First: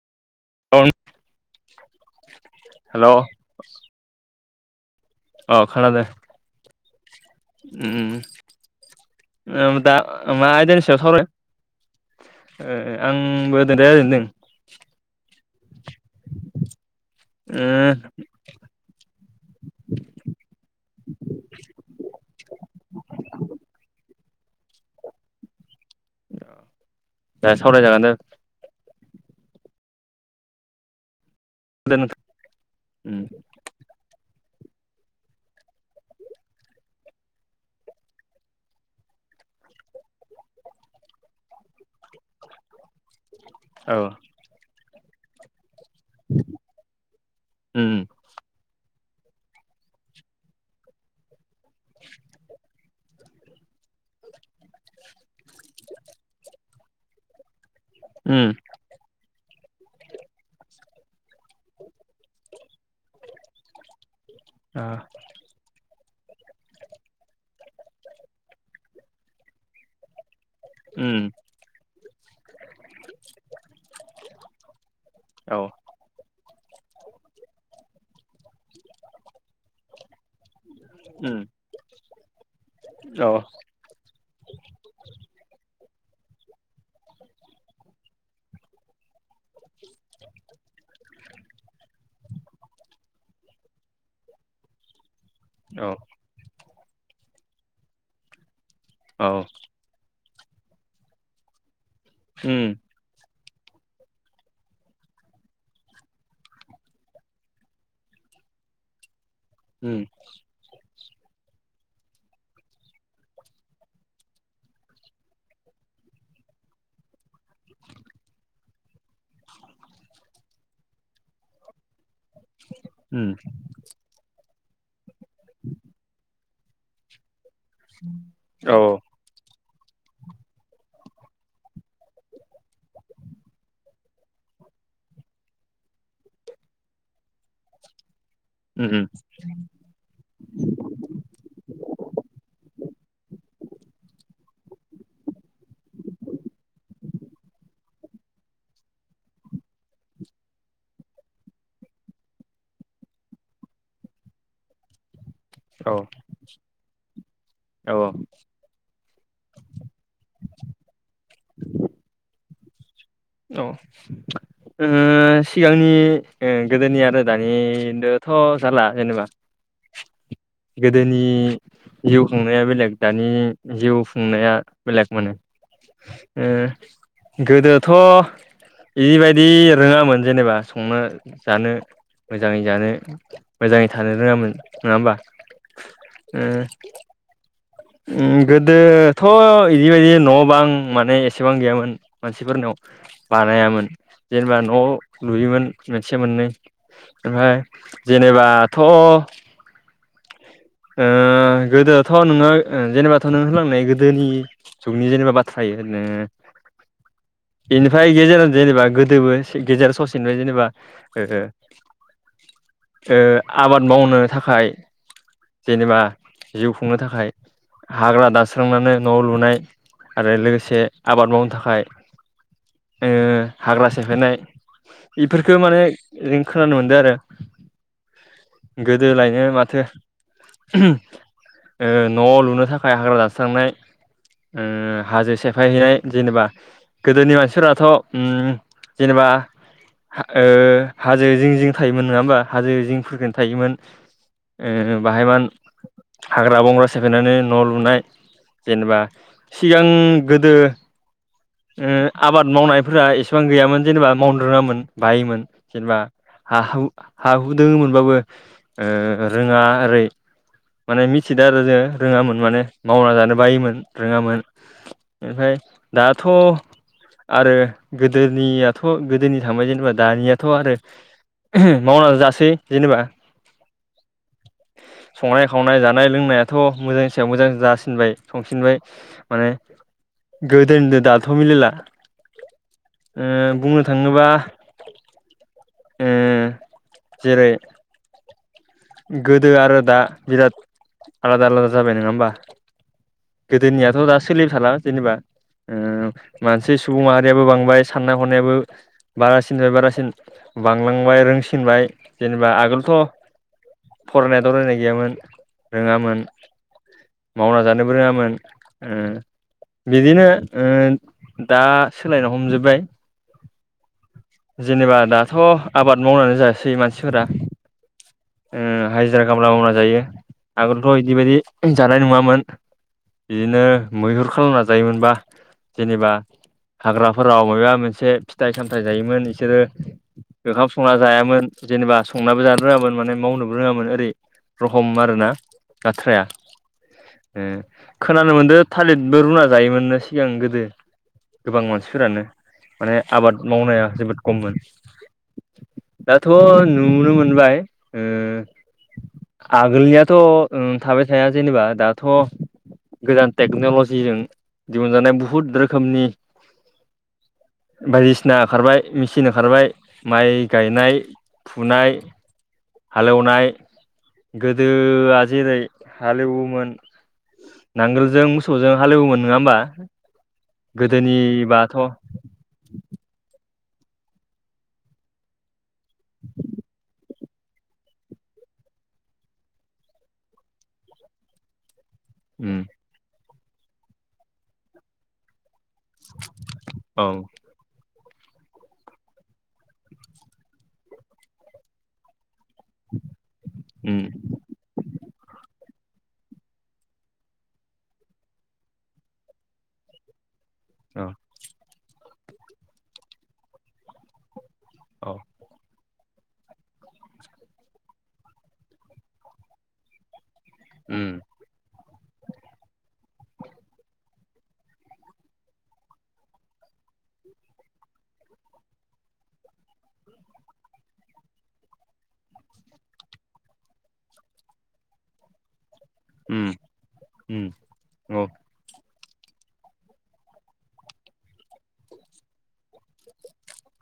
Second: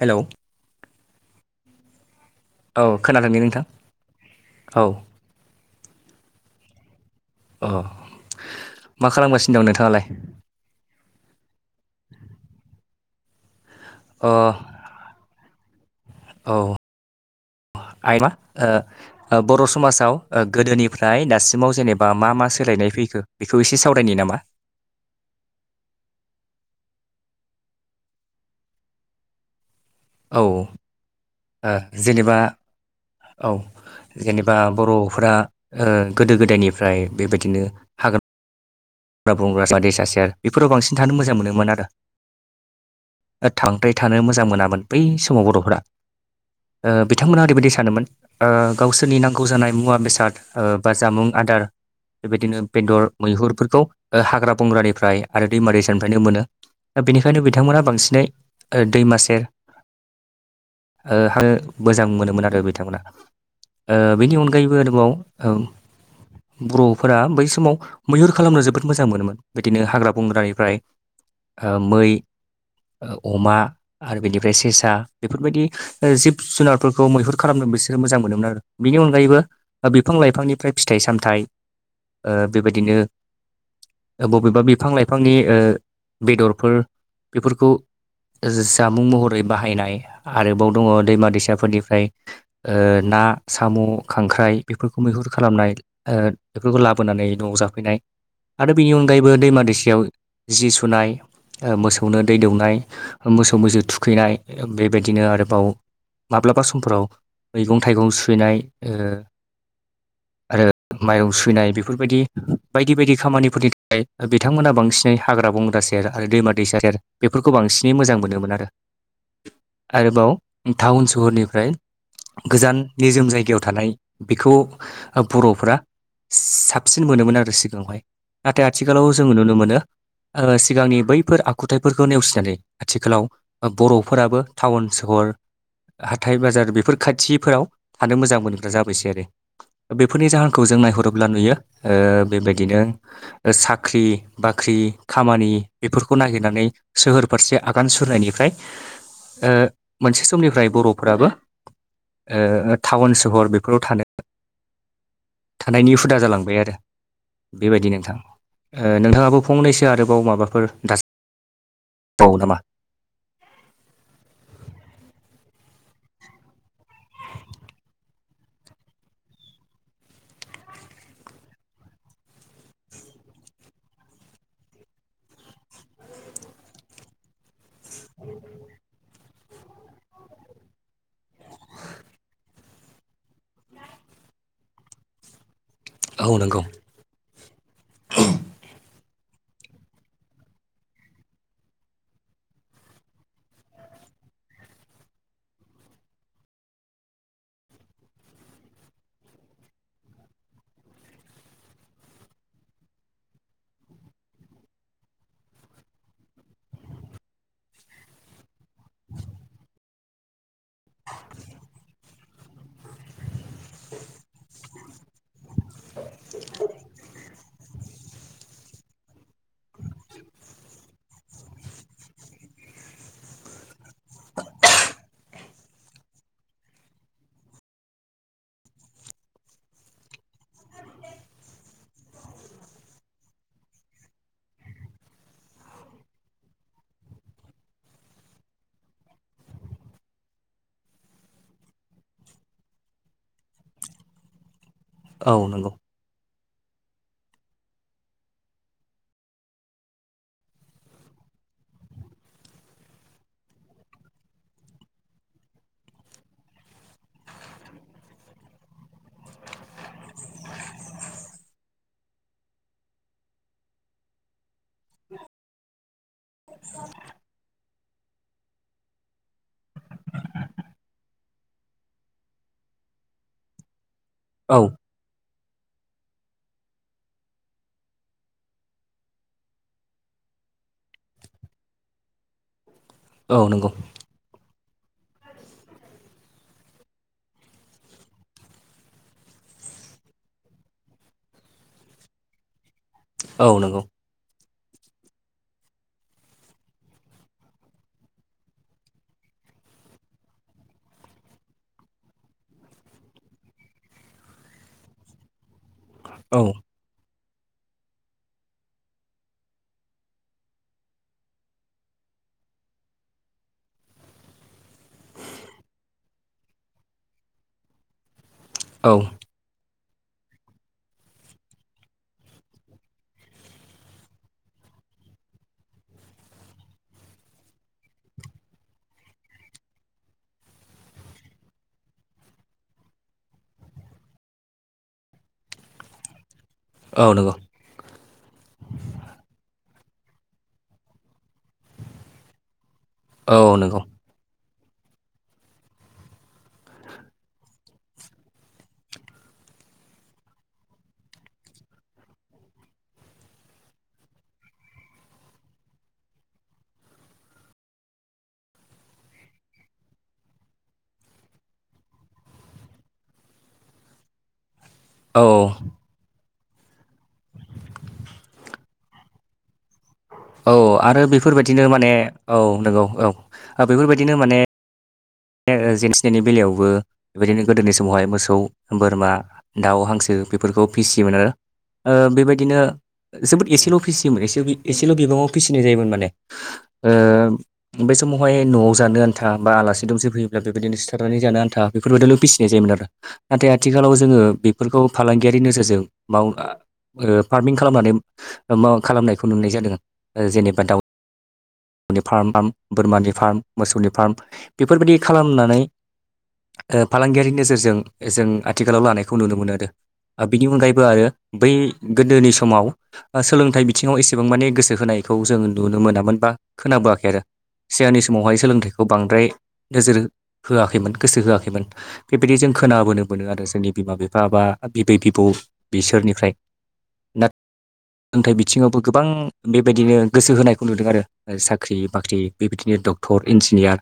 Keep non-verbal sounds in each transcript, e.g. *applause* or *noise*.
Hello औ औ hello खोनादोंनि नोंथां औ अ खोनादों अ मा खालामगासिनो दं ओम दा नोंथाङालाय *unintelligible* सायाव सावरायो आंबो दोनदोनदों अ औ ओ आ मा ओ बर' समाजाव गोदोनिफ्राय दासिमाव जेनेबा मा मा सोलायनाय फैखो बेखौ एसे सावरायनायनि नामा दे सावराय जागोन दे औ दे नोंथां जेनेबा उम औ जेनेबा बर'फोरा गोदो गोदायनिफ्राय बेबायदिनो हाग्रा *unintelligible* बेफोराव बांसिन थानो मोजां मोनोमोन आरो थांबाय औ थानो मोजां मोनामोन बै समाव बर'फोरा बिथांमोनहा ओरैबायदि सानोमोन उम गावसोरनि नांगौ जानाय मुवा बेसाद बा जामुं आदार बेबायदिनो बेदर मैहुरफोरखौ हाग्रा बंग्रानिफ्राय आरो दैमा दैसानिफ्रायनो मोनो दा बेनिखायनो बिथांमोना बांसिन उम दै दैमा सेर हो मोजां मोनोमोन आरो बिथांमोना बेनि अनगायैबो ओ आरोबाव बर'फोरा बै समाव मैहुर खालामनो जोबबोद मोजां मोनोमोन बिदिनो हाग्रा बंग्रानिफ्राय उम मै अमा आरो बेनिफ्राय सेसा औ बेफोरबायदि जिब जुनारफोरखौ मैहुर खालामदों बिसोरो मोजां मोनोमोन आरो बिनि अनगायैबो बिफां लाइफांनिफ्राय फिथाइ उम सामथाइ बेबायदिनो औ बबेबा बिफां लाइफांनि बेदरफोर बेफोरखौ जामुं महरै बाहायनाय आरोबाव दङ दैमा दैसाफोरनिफ्राय ना साम' खांख्राइ बेफोरखौ मैहुर खालामनाय औ बेफोरखौ लाबोनानै न'आव जाफैनाय आरो बेनि औ अनगायैबो दैमा दैसायाव जि सुनाय मोसौनो दै उम दौनाय मोसौ मैसो थुखैनाय बेबायदिनो आरोबाव माब्लाबा समफोराव मैगं थाइगं सुनाय उम आरो माइरं सुनाय बेफोरबायदि बायदि बायदि खामानिफोरनि थाखाय बिथांमोना बांसिनै हाग्रा बंग्रा सेर आरो दैमा दैसा सेर बेफोरखौ बांसिनै मोजां मोनोमोन आरो आरोबाव टाउन सहरनिफ्राय गोजान निजोम उम जायगायाव थानाय बेखौ बर'फ्रा साबसिन मोनोमोन आरो हाय नाथाय औ आथिखालाव जोंङो नुनो मोनो। सिगांनि बैफोर आखुथायफोरखौ नेवसिनानै आथिखालाव बर'फोराबो टाउन सहर हाथाय बाजार बेफोर खाथिफोराव थानो मोजां मोनो। उम जाबायसै आरो बेफोरनि जाहोनखौ जों नायहरोब्ला नुयो बेबायदिनो साख्रि बाख्रि खामानि बेफोरखौ नागिरनानै सोहोर फारसे आगान सुरनायनिफ्राय ओ मोनसे समनिफ्राय बर'फोराबो ओ टाउन सहर बेफोराव थानो थानायनि औ हुदा जालांबाय आरो। बेबायदि औ नोंथां ओ नोंथाङाबो फंनैसो आरोबाव माबाफोर दास औ नामा औ *inaudible* उम सिगांनि गोदोनि आरो दानिथ' जाला जेनेबा गोदोनि जिउ खुंनाया बेलेग दानि जिउ खुंनाया बेलेग माने। ए गोदोथ' बिबायदि रोङामोन जेनेबा संना जानो मोजाङै जानो मोजाङै थानो रोङामोन नङा होमबा औ ओ नंगौ गोदोथ' बिदिबायदि न' बां माने एसेबां गैयामोन। मानसिफोरनियाव बानायामोन जेनेबा न' लुयोमोन मोनसेया मोननै ओमफ्राय जेनेबाथ' ओ गोदोथ' नोङो जेनेबाथ' नों होलांनाय गोदोनि *unintelligible* बेनिफ्राय गेजेराव जेनेबा गोदोबो गेजेराव ससेनो जेनेबा गोदो ओ आबाद मावनो थाखाय जेनेबा जिउ खुंनो थाखाय हाग्रा दास्रांनानै न'आव लुनाय आरो लोगोसे आबाद मावनो थाखाय ओ हाग्रा सेफायनाय बेफोरखौ माने जों खोनानो मोनदों आरो। गोदोलायनो माथो न'आव लुनो थाखाय हाग्रा जास्रांनाय ओ हाजो सेफायहैनाय जेनेबा गोदोनि मानसिफोराथ' उम जेनेबा ओ हाजो जिं जिं थायोमोन नङा होमबा हाजो जिंखो थायोमोन। बाहाय औ मान नंगौ हाग्रा बंग्रा सेफायनानै न' लुनाय जेनेबा सिगां गोदो उम आबाद मावनायफोरा एसेबां गैयामोन जेनेबा मावद्रोङामोन बायोमोन। जेनेबा हा हु दंमोनबाबो ओ जोंहा आरो माने मिथिदों आरो जोङो रोङामोन माने मावना जानो बायोमोन रोङामोन ओमफफ्राय दाथ' आरो गोदोनियाथ' गोदोनि थांबाय जेनेबा दानियाथ' आरो मावनानै जासै जेनेबा औ संनाय खावनाय जानाय लोंनायाथ' मोजांनि सायाव मोजां जासिनबाय संफिनबाय माने गोदोनि दाथ' मिलला औ नंगौ बुंनो थाङो थाङोबा उम जेरै गोदो आरो दा बिराद आलादा आलादा जाबाय नङा होमबा? औ नंगौ गोदोनियाथ' दा सोलिबाय थाला जेनेबा मानसि सुबुं माहारियाबो बांबाय साननाय हनायाबो बारासिनफ्राय बारासिन बांलांबाय रोंसिनबाय जेनेबा ओ आगोलथ' फरायनाय दरायनाय गैयामोन रोङामोन। औ मावना जानोबो रोङामोन। बिदिनो दा सोलायनो हमजोब्बाय। जेनेबा दाथ' आबाद मावनानै जायासै मानसिफोरा औ हाजिरा खामला गामला जायो आगोलथ' बिदि बायदि जानाय नङामोन। बिदिनो मैहुर खालामना जायोमोनबा जेनेबा हाग्राफोराव मबेबा मोनसे फिथाइ सामथायाइ जायोमोन बिसोरो ओंखाम संना जायामोन जेनेबा संाबो जानो रोङामोन माने मावनोबो रोङामोन ओरै रखम आरोना आथ्राया औ नंगौ। ए खोनानो मोनदों थालिरबो रुना जायोमोननो सिगां गोदो गोबां मानसिफोरानो माने आबाद औ नंगौ मावनाया जोबोद खममोन। दाथ' नुनो मोनबाय। आगोलनियाथ' थाबाय थाया जेनेबा दाथ' गोजान टेक्नल'जिजों दिहुनजानाय बुहुद रोखोमनि बायदिसिना ओंखारबाय मेचिन ओंखारबाय माइ गायनाय। फुनाय हालेवनाय गोदोआ औ जेरै हालेवोमोन। नांगोलजों मोसौजों हालेवोमोन नङा होमबा? औ आरो बेफोरबायदिनो गोदोनिबाथ' माने औ नंगौ औ बेफोरबायदिनो माने जन्थिनायनि बेलायावबो बेबायदिनो गोदोनि समावहाय मोसौ बोरमा दाउ हांसो बेफोरखौ फिसियोमोन आरो। बेबायदिनो उम जोबोद एसेल' फिसियोमोन एसेल' बिबाङाव फिसिनाय जायोमोन मान औ बे समावहाय न'आव जानो आन्था बा आलासि दुमसे फैयोब्ला बेबायदिनो सिथारनानै जानो आन्था बेफोरबायदियावल' फिसिनाय जायोमोन आरो नाथाय आथिखालाव उम जोङो बे फोरखौ फालांगियारि नोजोरजों माव फार्मिं खालामनानै मा खालामनायखौ नुनाय जादों जेनेबा दाउ औ। मौनि फार्म बोरमानि फार्म मोसौनि फार्म बेफोरबायदि औ खालामनानै फालांगियारि नोजोरजों जों आथिखालाव लानायखौ नुनो मोनो आरो बिनि अनगायैबो आरो उम बै गोदोनि समाव सोलोंथाइ बिथिङाव एसेबां माने गोसो होनायखौ जों नुनो मोनामोन बा खोनाबोआखै आरो सिगांनि समावहाय सोलोंथाइखौ बांद्राय नोजोर होआखैमोन गोसो होआखैमोन। बेबायदि जों खोनाबोनो मोनो आरो जोंनि बिमा बिफा बा बिबै बिबौ बिसोरनि ओमफ्राय उम ना सोंथाइ बिथिङावबो गोबां बेबायदिनो गोसो होनायखौ नुदों आरो। साख्रि बाख्रि बेबायदिनो डक्टर इन्जिनियार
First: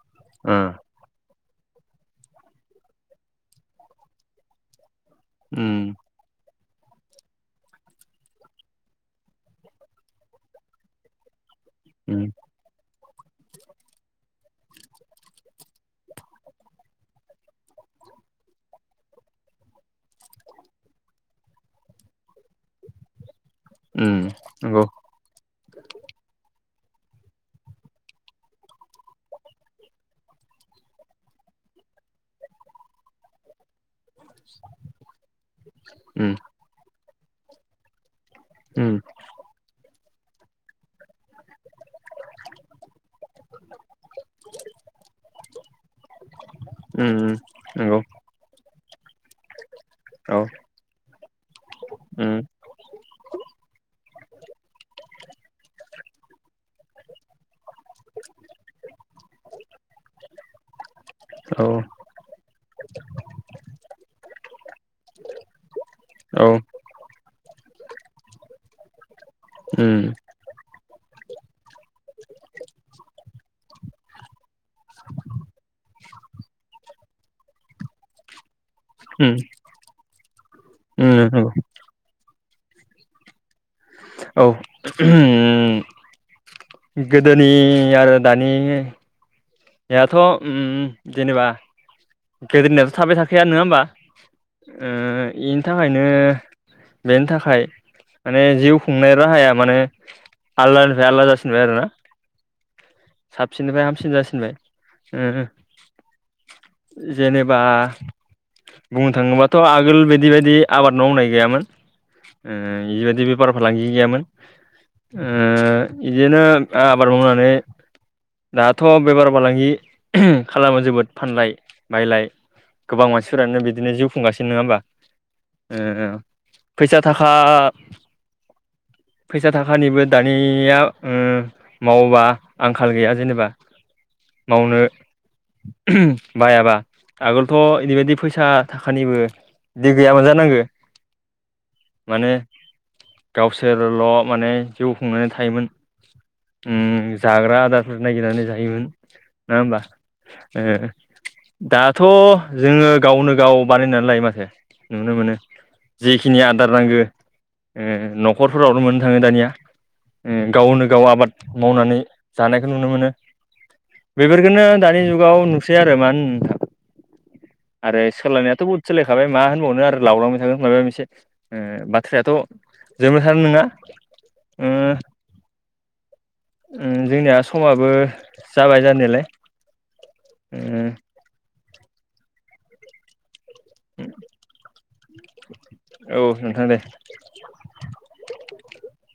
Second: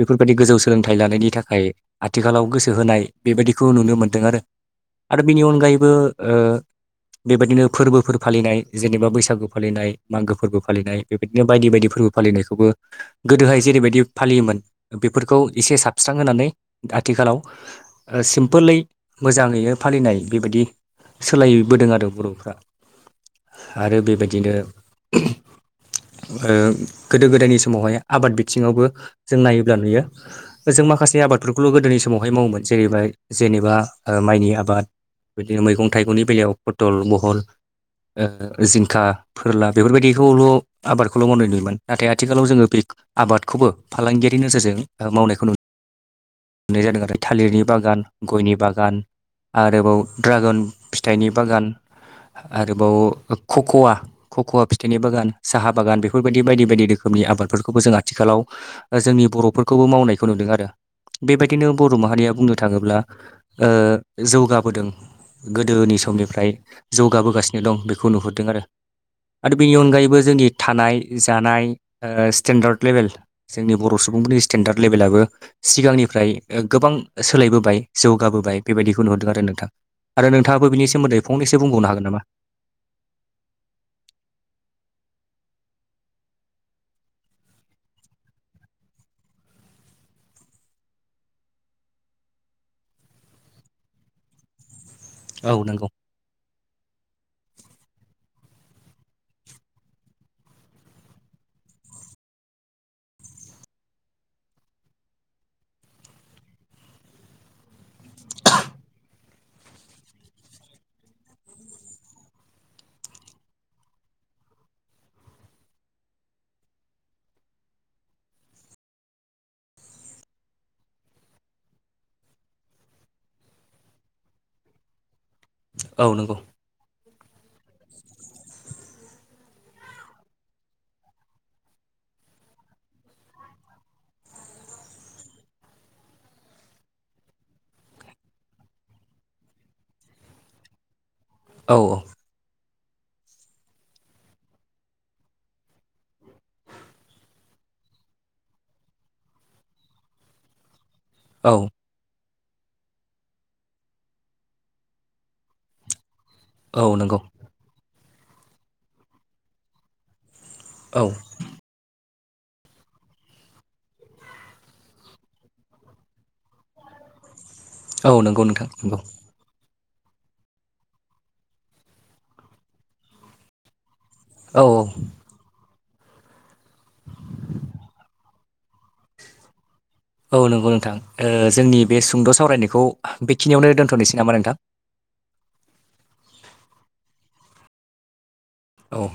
बेफोरबायदि गोजौ सोलोंथाइ फिथाय लानायनि थाखाय आथिखालाव गोसो होनाय बेबायदिखौ नुनो मोन्दों आरो। आरो बिनि अनगायैबो बेबायदिनो फोरबोफोर फालिनाय जेनेबा बैसागु फालिनाय मागो फोरबो फालिनाय बेबायदिनो बायदि बायदि फोरबो फालिनायखौबो गोदोहाय जेरैबायदि फालियोमोन बेफोरखौ एसे साबस्रां होनानै आथिखालाव सिम्पोलै मोजांङैनो फालिनाय बेबायदि सोलायबोदों आरो बर'फ्रा आरो उम बेबायदिनो नंगौ ओ गोदो गोदायनि समावहाय आबाद बिथिंङावबो जों नायोब्ला नुयो। जों माखासे आबादफोरखौल' गोदोनि समावहाय मावोमोन जेरैबाय जेनेबा माइनि आबाद बिदिनो मैगं थाइगंनि उम बेलायाव फथल बहल उम जिंखा फोरला बेफोरबायदिखौल' आबादखौल' मावनाय नुयोमोन नाथाय आथिखालाव जोंङो बे आबाद बे खौबो फालांगियारि नोजोरजों मावनायखौ नु मोननाय उम जादों नंगौ उम आरो उम थालिरनि बागान। नंगौ गयनि बागान आरोबाव औ ड्रागन फिथाइनि बागान उम आरोबाव खक'वा खक'वा फिथाइनि बागान। साहा बागान बेफोरबायदि बायदि बायदि रोखोमनि आबादफोरखौबो जों आथिखालाव जोंनि बर'फोरखौबो मावनायखौ नुदों आरो औ बेबायदिनो बर' माहारिया बुंनो थांङोब्ला जौगाबोदों गोदोनि औ समनिफ्राय जौगाबोगासिनो दं बेखौ नुहुरदों आरो आरो बेनि उम अनगायैबो जोंनि थानाय जानाय स्टेन्डार्ड लेभेल जोंनि बर' सुबुंफोरनि स्टेन्डार्द लेभेलाबो सिगांनिफ्राय गोबां सोलायबोबाय जौगाबोबाय बेबायदिखौ नुरदों उम आरो नोंथां आरो नोंथांङाबो उम बिनिोमोन्दै नंगौ फंनसो बुंबावनो हागोन नामा? औ गोदोनि आरो दानि जेनेबा गोदोनिथ' थाबाय थाखाया नंङा होमबा औ बेनि नंगौ थाखायनो बेनि थाखाय माने जिउ खुंनाय राहाया माने *unintelligible* *unintelligible* साबसिननिफ्राय हामसिन जासिनबाय जेनेबा बुंनो थांङोबाथ' आगोल बिदि बायदि आबाद मावनाय गैयामोन बेबायदि बेफार फालांगि गैयामोन ओ बिदिनो आबाद मावनानै दाथ' बेबार फालांगि खालामो जोबोद फानलाय बायलाय गोबां मानसिफोरानो बिदिनो जिउ खुंगासिनो नंङा औ होमबा नंगौ फैसा थाखा फैसा थाखानिबो दानिया मावोबा खाल गैया जेनेबा मावनो बायाबा आगोलथ' बिबायदि फैसा थाखानिबो दैे गैया मोजानांगो औ औ माने गावसोरल' माने जिउ खुंनानै थायोमोन जाग्रा आदारफोर नागिरनानै जायोमोन नंङा होमबा औ दाथ' जोंङो गावनो गाव बानायनानै लायो माथो नुनो मोनो जेखिनि आदार औ नांगौ नंगौ न'खरफोरावनो मोननो थांङो दानिया गावनो औ गाव आबाद मावनानै जानायखौ नुनो मोनो बेफोरखौनो दानि जुगाव नुसै आरो मानो होनो नोंथां आरो औ नंगौ सोलायनायाथ' नोंथां बहुद नंगौ सोलायखाबाय मा होनबावनो आरो लावलांबाय थागोन माबा मोनसे बाथ्रायाथ' *unintelligible* नंङा औ *unintelligible* *unintelligible* जोंनिया समाबो जाबाय जानायालाय औ नंगौ नोंथां जोंनि बे सुंद' सावरायनायखौ बेखिनियावनो दोनथ'नोसै नामा नोंथां औ नोंथां दे *inaudible* औ